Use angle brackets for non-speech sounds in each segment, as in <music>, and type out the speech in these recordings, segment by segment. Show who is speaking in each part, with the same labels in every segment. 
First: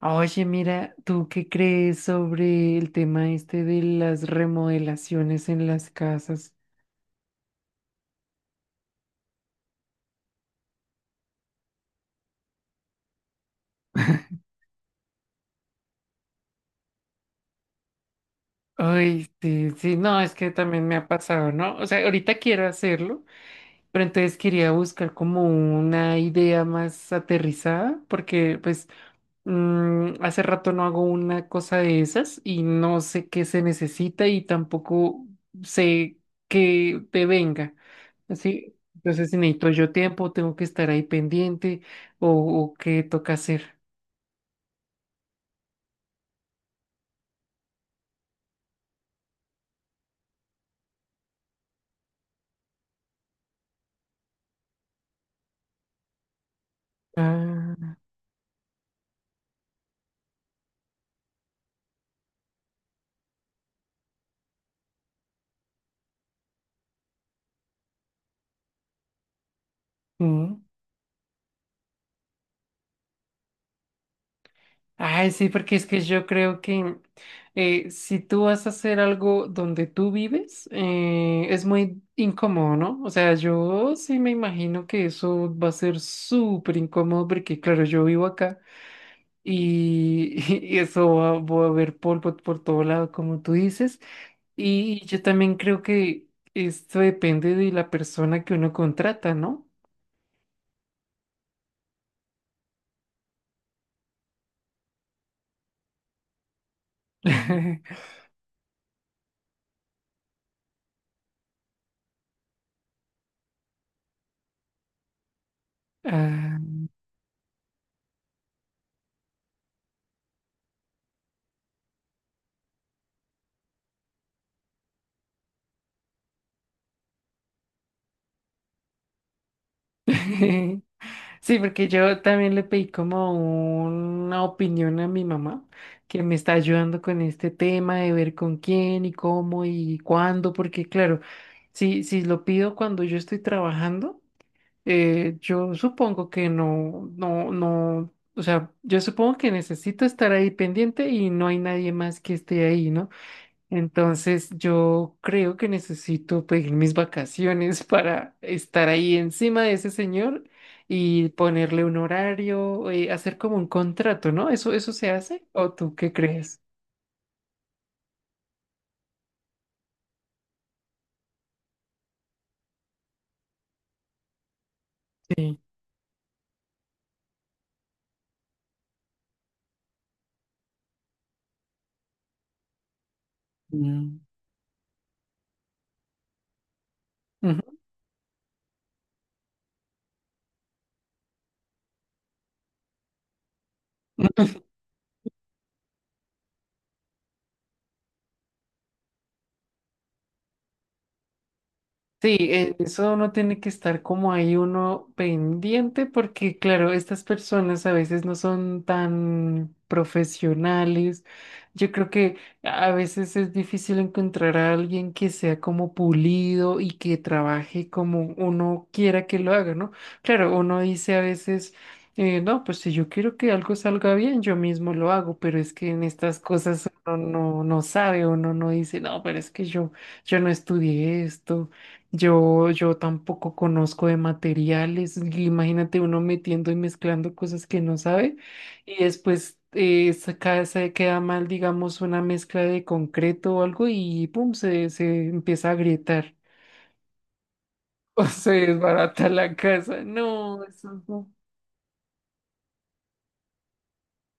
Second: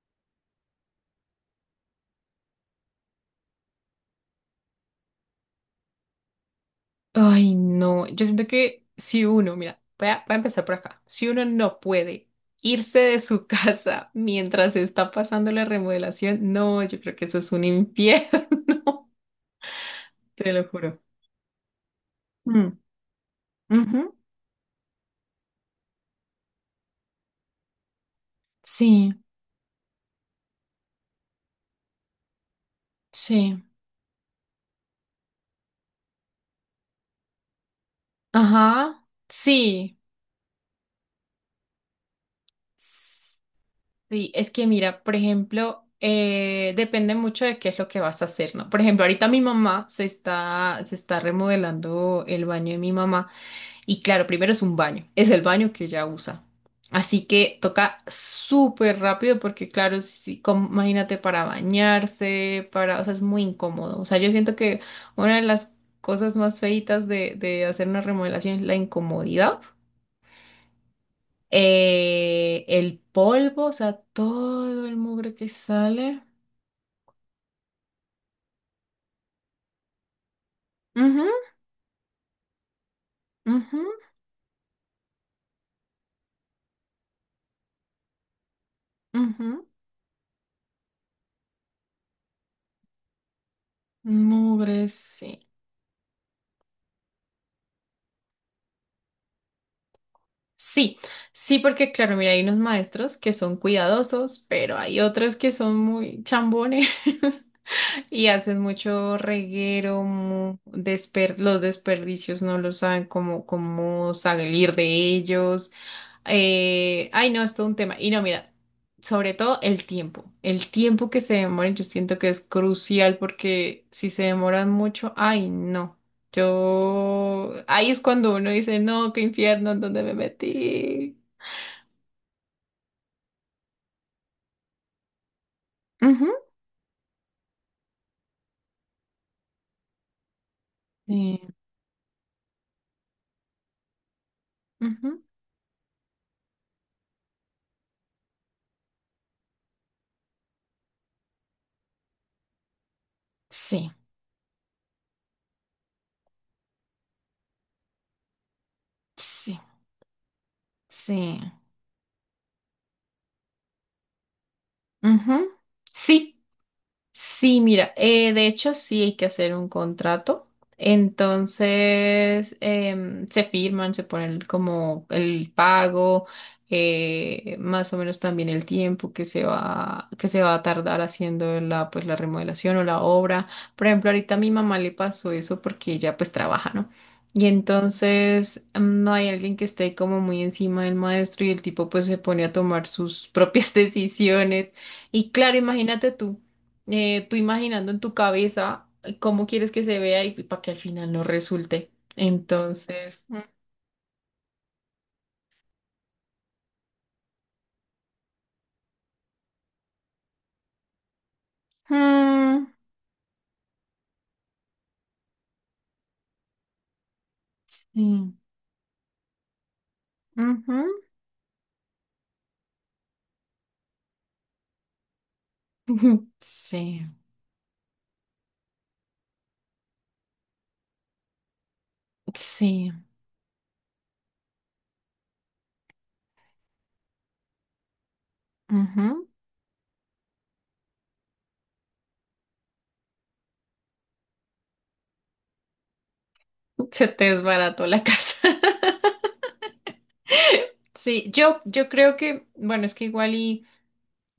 Speaker 1: Oye, mira, ¿tú qué crees sobre el tema este de las remodelaciones en las casas?
Speaker 2: Ay, no, yo siento que si uno, mira, voy a empezar por acá, si uno no puede irse de su <laughs> casa mientras está pasando la remodelación, no, yo creo que eso es un infierno,
Speaker 1: Ay,
Speaker 2: <laughs>
Speaker 1: sí, sí, no, es que
Speaker 2: te lo
Speaker 1: también me
Speaker 2: juro.
Speaker 1: ha pasado, ¿no? O sea, ahorita quiero
Speaker 2: Mm,
Speaker 1: hacerlo, pero
Speaker 2: ujú.
Speaker 1: entonces quería buscar como una idea más aterrizada, porque pues
Speaker 2: Sí,
Speaker 1: hace rato no hago una cosa de esas y no sé qué
Speaker 2: sí,
Speaker 1: se necesita y tampoco sé qué te venga. Sí,
Speaker 2: ajá,
Speaker 1: entonces si necesito yo
Speaker 2: sí,
Speaker 1: tiempo, tengo que estar ahí pendiente o, o qué toca hacer.
Speaker 2: sí, es que mira, por ejemplo, depende mucho de qué es lo que vas a hacer, ¿no? Por ejemplo, ahorita mi mamá se está remodelando el baño de mi mamá. Y claro, primero es un baño, es el baño que ella usa. Así que
Speaker 1: Ah,
Speaker 2: toca súper rápido porque claro, si, si, com- imagínate para bañarse, para, o sea, es muy incómodo. O sea, yo siento que una de las cosas más feitas de, hacer una remodelación es la incomodidad.
Speaker 1: mm.
Speaker 2: El polvo, o sea, todo el
Speaker 1: Ay,
Speaker 2: mugre
Speaker 1: sí,
Speaker 2: que
Speaker 1: porque es que
Speaker 2: sale.
Speaker 1: yo creo que si tú vas a hacer algo donde tú vives,
Speaker 2: Ujú,
Speaker 1: es muy incómodo, ¿no? O sea,
Speaker 2: ujú,
Speaker 1: yo sí me imagino que eso va a ser súper incómodo porque, claro, yo vivo acá
Speaker 2: ujú.
Speaker 1: y, <laughs> y eso va a haber polvo por todo lado, como tú dices.
Speaker 2: Mugre,
Speaker 1: Y yo
Speaker 2: sí.
Speaker 1: también creo que esto depende de la persona que uno contrata, ¿no?
Speaker 2: Sí, sí, porque claro, mira, hay unos maestros que son cuidadosos, pero hay otros que son muy chambones. <laughs>
Speaker 1: <laughs>
Speaker 2: Y hacen mucho reguero, los desperdicios no lo saben cómo, salir de ellos.
Speaker 1: Ah,
Speaker 2: Ay, no, es todo un tema. Y no, mira, sobre todo el tiempo. El tiempo que se demoran, yo siento que es crucial porque si se demoran mucho, ay, no. Yo, ahí es cuando uno dice, no, qué infierno, ¿en dónde me
Speaker 1: <laughs>
Speaker 2: metí?
Speaker 1: Sí, porque yo también le pedí como una opinión a mi mamá, que me
Speaker 2: Ujú.
Speaker 1: está ayudando con este tema de ver con quién y cómo y cuándo, porque claro,
Speaker 2: Sí,
Speaker 1: si lo pido cuando yo estoy trabajando,
Speaker 2: ujú.
Speaker 1: yo supongo que no, no, no, o sea, yo supongo que necesito estar ahí pendiente y no hay nadie más que esté ahí, ¿no?
Speaker 2: Sí,
Speaker 1: Entonces yo creo que necesito pedir mis vacaciones para estar ahí
Speaker 2: sí,
Speaker 1: encima de ese señor y
Speaker 2: sí.
Speaker 1: ponerle un horario, hacer como un contrato, ¿no? ¿Eso se hace?
Speaker 2: Ujú.
Speaker 1: ¿O tú qué
Speaker 2: Sí.
Speaker 1: crees?
Speaker 2: Sí, mira, de hecho sí hay que hacer un contrato. Entonces se firman, se ponen como el
Speaker 1: Sí.
Speaker 2: pago, más o menos también el tiempo que se va a tardar haciendo la, pues, la remodelación o la obra. Por ejemplo,
Speaker 1: Mm.
Speaker 2: ahorita a mi mamá le pasó eso porque ella pues trabaja, ¿no? Y
Speaker 1: Ujú.
Speaker 2: entonces no hay alguien que esté como muy encima del maestro y el tipo pues se pone a tomar sus propias <laughs> decisiones. Y claro, imagínate tú imaginando en tu cabeza cómo quieres que se vea y para que al final no resulte.
Speaker 1: Sí, eso
Speaker 2: Entonces,
Speaker 1: uno
Speaker 2: ujú,
Speaker 1: tiene que estar como ahí uno pendiente porque claro, estas personas a veces no son tan profesionales. Yo creo que a veces es difícil encontrar a alguien que sea como pulido y que trabaje como
Speaker 2: sí,
Speaker 1: uno quiera que lo haga, ¿no? Claro,
Speaker 2: ujú,
Speaker 1: uno dice a veces, no, pues si yo quiero que algo salga bien, yo mismo lo hago, pero es que en
Speaker 2: <laughs>
Speaker 1: estas cosas
Speaker 2: sí,
Speaker 1: uno no sabe, uno no dice, no, pero es que yo no estudié esto. Yo,
Speaker 2: sí,
Speaker 1: yo tampoco conozco de materiales. Imagínate uno metiendo y mezclando cosas que no sabe y
Speaker 2: ujú.
Speaker 1: después se queda mal, digamos, una mezcla de concreto o algo y pum, se empieza a agrietar
Speaker 2: Se te desbarató la
Speaker 1: <laughs> o
Speaker 2: casa.
Speaker 1: se
Speaker 2: <laughs>
Speaker 1: desbarata la casa. No, eso es
Speaker 2: Sí,
Speaker 1: un-
Speaker 2: yo creo que, bueno, es que igual y.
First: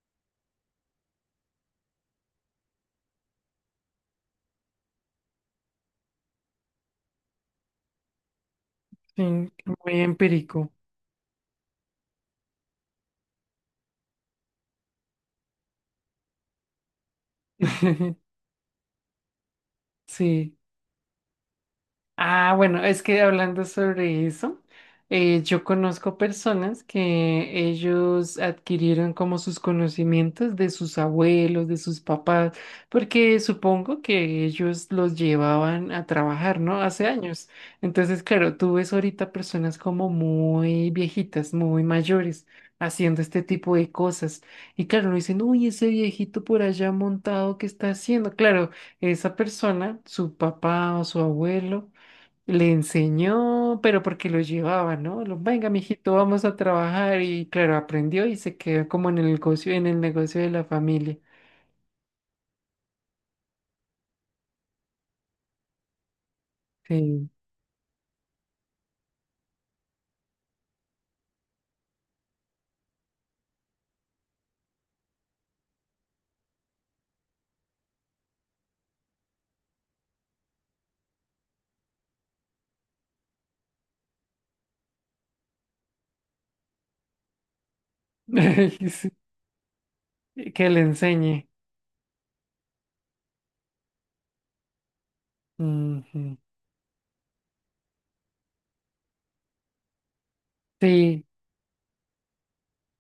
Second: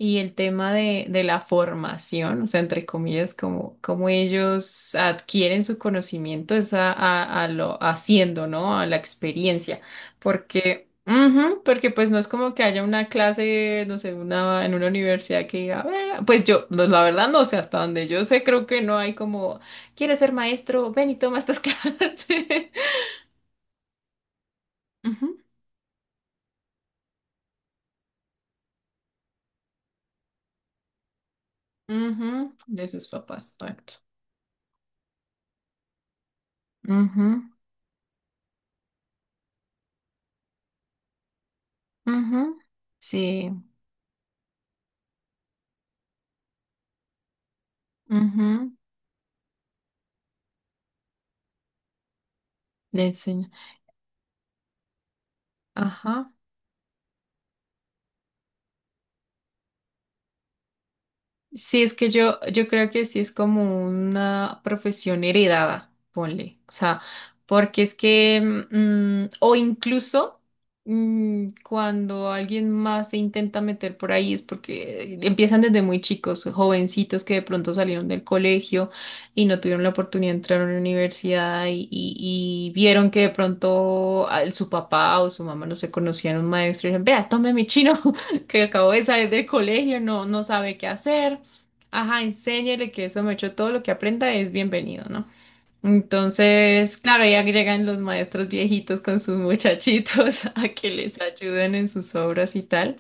Speaker 2: Y el tema de, la formación, o sea, entre comillas, como, ellos adquieren su conocimiento es a, lo haciendo, ¿no? A la
Speaker 1: sí,
Speaker 2: experiencia.
Speaker 1: muy empírico.
Speaker 2: Porque, ujú, porque pues no es como que haya una clase, no sé, en una universidad que diga, "A ver", pues yo, no, la verdad no sé, hasta donde yo
Speaker 1: <laughs>
Speaker 2: sé, creo que no hay como, ¿quieres ser
Speaker 1: Sí.
Speaker 2: maestro? Ven y toma estas <laughs>
Speaker 1: Ah,
Speaker 2: clases.
Speaker 1: bueno, es que hablando sobre eso,
Speaker 2: Ujú,
Speaker 1: yo conozco personas que ellos adquirieron como sus conocimientos de sus abuelos, de sus
Speaker 2: ujú,
Speaker 1: papás,
Speaker 2: de sus
Speaker 1: porque
Speaker 2: papás, exacto.
Speaker 1: supongo que ellos los llevaban a trabajar, ¿no? Hace
Speaker 2: Ujú,
Speaker 1: años. Entonces, claro, tú ves ahorita personas como muy viejitas, muy mayores,
Speaker 2: ujú,
Speaker 1: haciendo este
Speaker 2: sí.
Speaker 1: tipo de cosas. Y claro, no dicen, uy, ese viejito por allá montado, ¿qué está haciendo? Claro,
Speaker 2: Ujú.
Speaker 1: esa persona, su papá o su abuelo le
Speaker 2: Le enseña.
Speaker 1: enseñó, pero porque lo llevaba, ¿no? Venga, mijito,
Speaker 2: Ajá.
Speaker 1: vamos a trabajar. Y claro, aprendió y se quedó como en el negocio de la familia.
Speaker 2: Sí, es que yo creo que sí es como una profesión heredada, ponle. O sea,
Speaker 1: Sí.
Speaker 2: porque es que, o incluso cuando alguien más se intenta meter por ahí es porque empiezan desde muy chicos, jovencitos que de pronto salieron del colegio y no tuvieron la oportunidad de entrar a una universidad y vieron que de pronto su papá o su mamá no se conocían, un maestro y dijeron, vea, tome mi chino <laughs> que acabo de
Speaker 1: <laughs>
Speaker 2: salir del colegio, no, no
Speaker 1: Sí, que
Speaker 2: sabe
Speaker 1: le
Speaker 2: qué hacer.
Speaker 1: enseñe.
Speaker 2: Ajá, enséñele que eso me echó todo lo que aprenda es bienvenido, ¿no?
Speaker 1: Ujú.
Speaker 2: Entonces, claro, ya llegan los maestros viejitos con sus muchachitos <laughs> a que les
Speaker 1: Sí,
Speaker 2: ayuden en sus obras y tal.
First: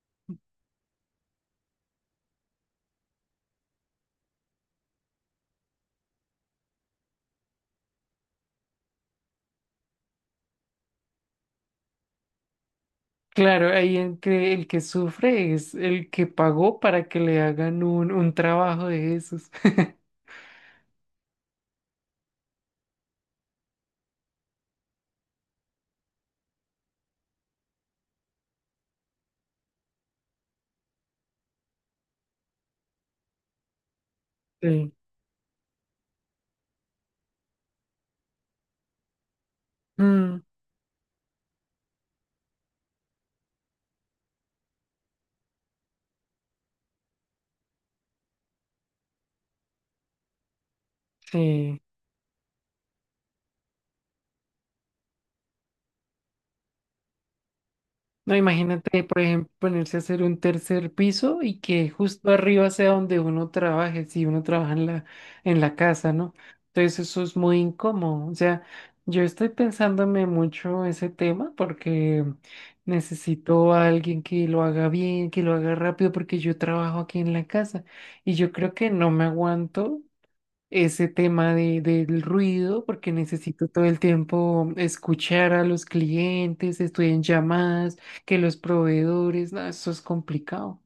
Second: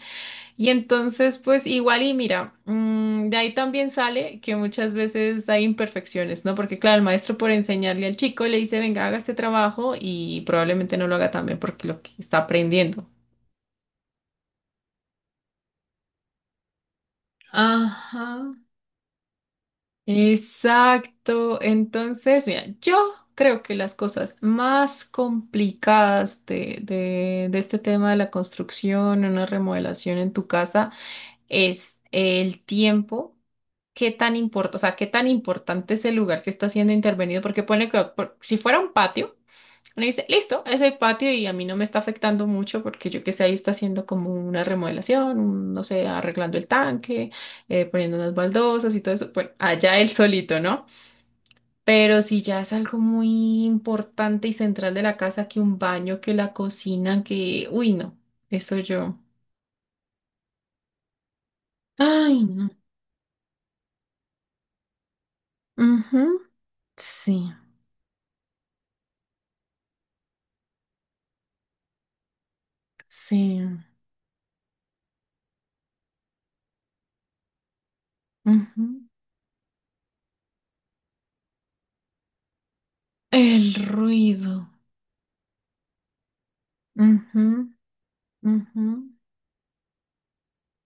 Speaker 2: Y entonces, pues igual y mira, de ahí también sale que muchas veces hay imperfecciones, ¿no? Porque claro, el maestro por enseñarle al chico le dice, venga, haga este trabajo y probablemente no lo haga tan bien porque lo que está aprendiendo.
Speaker 1: claro, ahí en que el que sufre es el que pagó para que le hagan
Speaker 2: Ajá.
Speaker 1: un trabajo de esos. <laughs>
Speaker 2: Exacto. Entonces, mira, yo creo que las cosas más complicadas de, este tema de la construcción, una remodelación en tu casa, es el tiempo. ¿Qué tan o
Speaker 1: Sí.
Speaker 2: sea, qué tan importante es el lugar que está siendo intervenido? Porque pone que si fuera un patio. Uno dice,
Speaker 1: Mm,
Speaker 2: listo, es el patio y a mí no me está afectando mucho porque yo que sé, ahí está haciendo como una remodelación, no sé, arreglando el tanque, poniendo unas baldosas y todo eso. Bueno, allá él solito, ¿no?
Speaker 1: sí.
Speaker 2: Pero si ya es algo muy importante y central de la casa, que un baño, que la cocina, que. Uy, no,
Speaker 1: No,
Speaker 2: eso
Speaker 1: imagínate,
Speaker 2: yo.
Speaker 1: por ejemplo, ponerse a hacer un tercer piso y que justo
Speaker 2: Ay,
Speaker 1: arriba
Speaker 2: no.
Speaker 1: sea donde uno trabaje, si uno trabaja en la, casa, ¿no?
Speaker 2: Ujú,
Speaker 1: Entonces eso es
Speaker 2: sí,
Speaker 1: muy incómodo. O sea, yo estoy pensándome mucho ese tema porque
Speaker 2: sí.
Speaker 1: necesito a alguien que lo haga bien, que lo haga rápido, porque yo trabajo aquí en la casa y yo creo que
Speaker 2: Ujú.
Speaker 1: no me aguanto ese tema de, del ruido, porque necesito
Speaker 2: El
Speaker 1: todo el
Speaker 2: ruido.
Speaker 1: tiempo escuchar a los clientes, estoy en
Speaker 2: Ujú,
Speaker 1: llamadas, que los
Speaker 2: ujú.
Speaker 1: proveedores, no, eso es complicado.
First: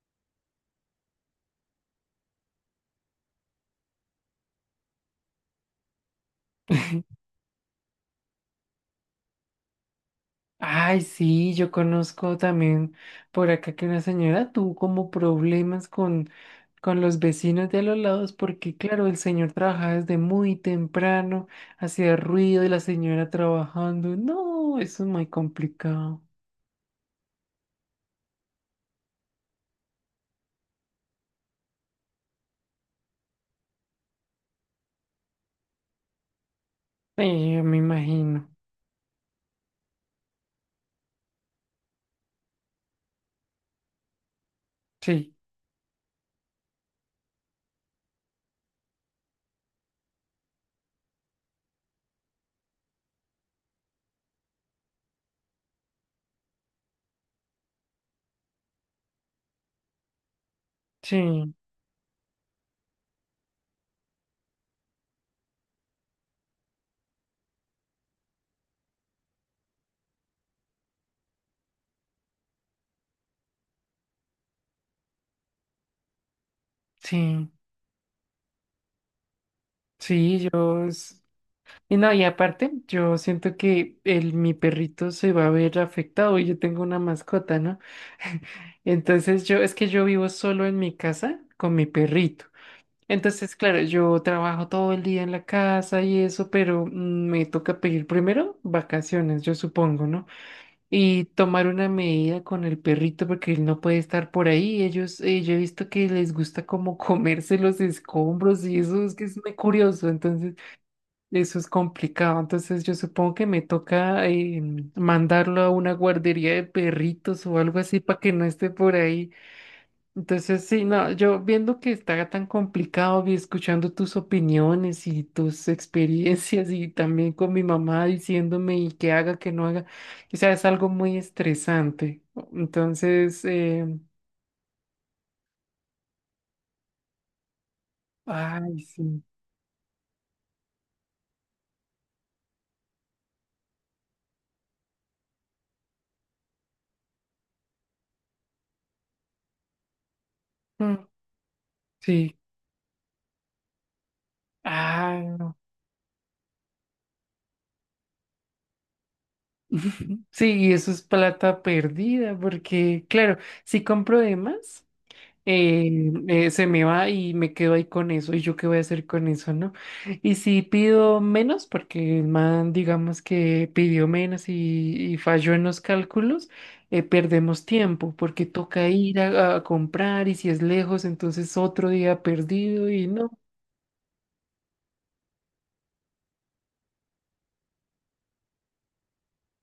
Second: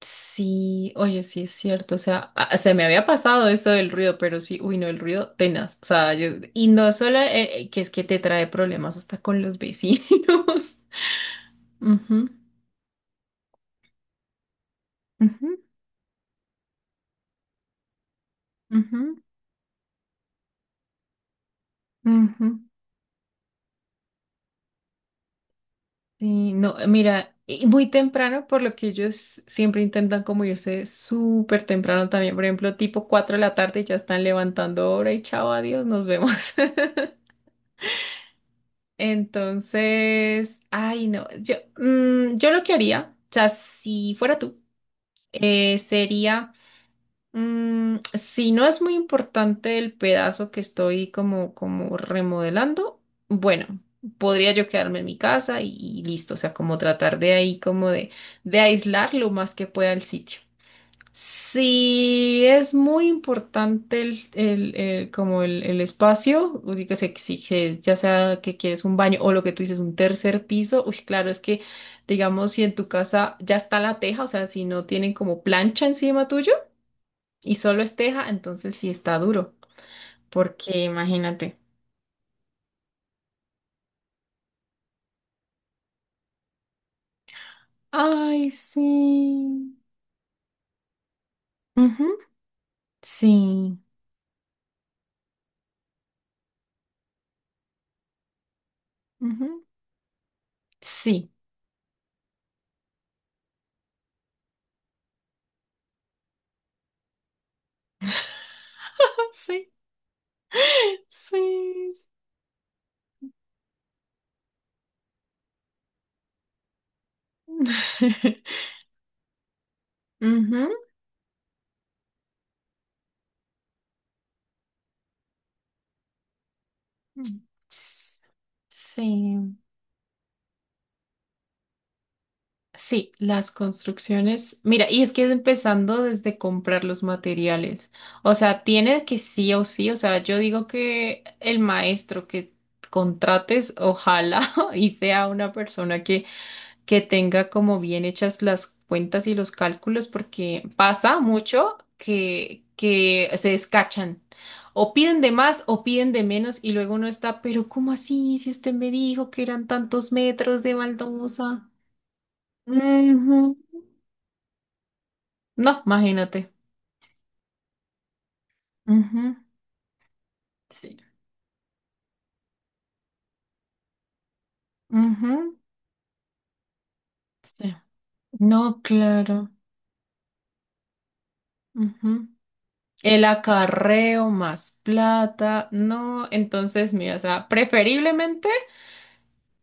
Speaker 2: Sí, oye, sí es cierto, o sea, se me había pasado eso del ruido, pero sí, uy, no, el ruido tenaz, o sea, yo, y no solo que es que te trae problemas hasta con los vecinos.
Speaker 1: Ay, sí, yo
Speaker 2: <laughs> Ujú,
Speaker 1: conozco también por acá que una señora tuvo como
Speaker 2: ujú,
Speaker 1: problemas con los vecinos de a los lados, porque claro, el
Speaker 2: ujú,
Speaker 1: señor trabajaba desde muy temprano, hacía
Speaker 2: ujú.
Speaker 1: ruido y la señora trabajando. No, eso es muy complicado.
Speaker 2: Sí, no, mira, y muy temprano, por lo que ellos siempre intentan como irse súper temprano también, por ejemplo, tipo 4 de la tarde ya están levantando hora y chao, adiós, nos vemos. <laughs>
Speaker 1: Sí, yo me imagino.
Speaker 2: Entonces, ay, no, yo lo que haría, o sea, si fuera tú,
Speaker 1: Sí,
Speaker 2: sería, si no es muy importante el pedazo que estoy como, remodelando, bueno, podría yo quedarme en mi casa y listo, o sea, como tratar de ahí, como de, aislar lo más que pueda el sitio.
Speaker 1: sí,
Speaker 2: Sí, es muy importante el espacio, uy, que se exige, ya sea que quieres un baño o lo que tú dices, un tercer piso. Uy, claro, es que, digamos, si en tu casa ya está la teja, o sea, si no tienen como plancha encima tuyo
Speaker 1: sí.
Speaker 2: y solo es teja, entonces sí está duro,
Speaker 1: Sí,
Speaker 2: porque
Speaker 1: yo... es-
Speaker 2: imagínate.
Speaker 1: Y no, y aparte, yo siento que el, mi perrito se va a ver afectado y yo tengo una mascota, ¿no? <laughs>
Speaker 2: Ay,
Speaker 1: Entonces yo,
Speaker 2: sí.
Speaker 1: es que yo vivo solo en mi casa con mi
Speaker 2: Ujú,
Speaker 1: perrito. Entonces,
Speaker 2: sí.
Speaker 1: claro, yo trabajo todo el día en la casa y eso, pero me toca pedir primero vacaciones, yo
Speaker 2: Ujú,
Speaker 1: supongo, ¿no? Y
Speaker 2: sí.
Speaker 1: tomar una medida con el perrito porque él no puede estar por ahí. Ellos, yo he visto que les gusta como <laughs> comerse los escombros y eso es que
Speaker 2: <laughs>
Speaker 1: es muy
Speaker 2: Sí,
Speaker 1: curioso. Entonces... Eso es
Speaker 2: sí.
Speaker 1: complicado, entonces yo supongo que me toca mandarlo a una guardería de perritos o algo así para que no
Speaker 2: <laughs>
Speaker 1: esté por ahí. Entonces,
Speaker 2: Ujú.
Speaker 1: sí, no, yo viendo que está tan complicado y escuchando tus opiniones y tus experiencias y también
Speaker 2: Mm.
Speaker 1: con mi mamá diciéndome y que haga, que
Speaker 2: Sí,
Speaker 1: no haga, o sea, es algo muy estresante.
Speaker 2: sí,
Speaker 1: Entonces,
Speaker 2: las construcciones. Mira, y es que empezando desde comprar los materiales. O sea,
Speaker 1: ay,
Speaker 2: tiene que
Speaker 1: sí,
Speaker 2: sí o sí. O sea, yo digo que el maestro que contrates, ojalá <laughs> y sea una persona que tenga como bien hechas las cuentas y los cálculos, porque
Speaker 1: mm,
Speaker 2: pasa mucho
Speaker 1: sí,
Speaker 2: que se descachan. O piden de
Speaker 1: ah,
Speaker 2: más o piden de menos y luego uno está, pero ¿cómo así? Si usted me dijo que eran tantos
Speaker 1: <laughs> sí,
Speaker 2: metros
Speaker 1: y
Speaker 2: de
Speaker 1: eso es plata
Speaker 2: baldosa.
Speaker 1: perdida, porque claro,
Speaker 2: Ujú.
Speaker 1: si compro de más,
Speaker 2: No, imagínate.
Speaker 1: se me va y me quedo ahí con eso, y yo qué voy a hacer con
Speaker 2: Ujú.
Speaker 1: eso, ¿no? Y si
Speaker 2: Sí.
Speaker 1: pido menos, porque el man, digamos que pidió menos y falló
Speaker 2: Ujú.
Speaker 1: en los cálculos, perdemos
Speaker 2: Sí.
Speaker 1: tiempo, porque
Speaker 2: No,
Speaker 1: toca ir
Speaker 2: claro.
Speaker 1: a, comprar, y si es lejos, entonces otro día
Speaker 2: Ujú.
Speaker 1: perdido y
Speaker 2: El
Speaker 1: no.
Speaker 2: acarreo más plata, no, entonces, mira, o sea, preferiblemente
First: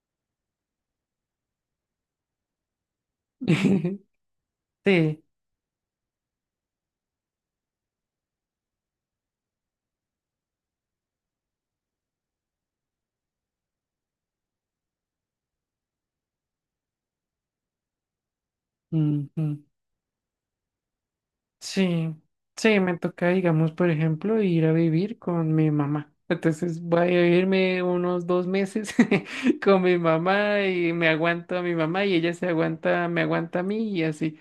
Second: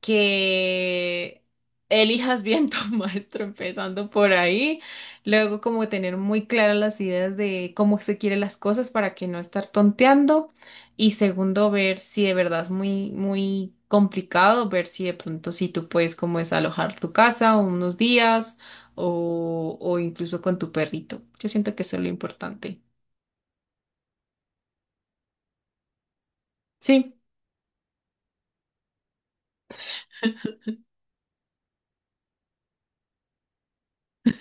Speaker 2: que elijas bien tu <laughs> maestro
Speaker 1: <laughs>
Speaker 2: empezando por ahí,
Speaker 1: Sí.
Speaker 2: luego como tener muy claras las ideas de cómo se quiere las cosas para que no estar tonteando, y segundo ver si de verdad es muy muy complicado, ver si de pronto si tú puedes como desalojar tu casa unos días,
Speaker 1: Ujú.
Speaker 2: o incluso con tu perrito, yo siento que eso es lo
Speaker 1: Sí, sí,
Speaker 2: importante.
Speaker 1: me toca, digamos, por ejemplo, ir a vivir con mi mamá. Entonces voy a
Speaker 2: Sí,
Speaker 1: vivirme unos 2 meses <laughs> con mi mamá y me aguanto a mi mamá y ella se aguanta, me aguanta a mí y así.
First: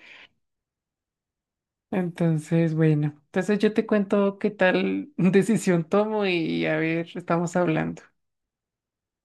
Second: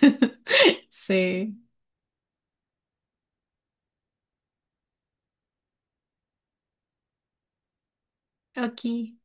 Speaker 2: sé
Speaker 1: Entonces, bueno, entonces yo te cuento qué tal <laughs> decisión tomo y a ver, estamos hablando.
Speaker 2: aquí.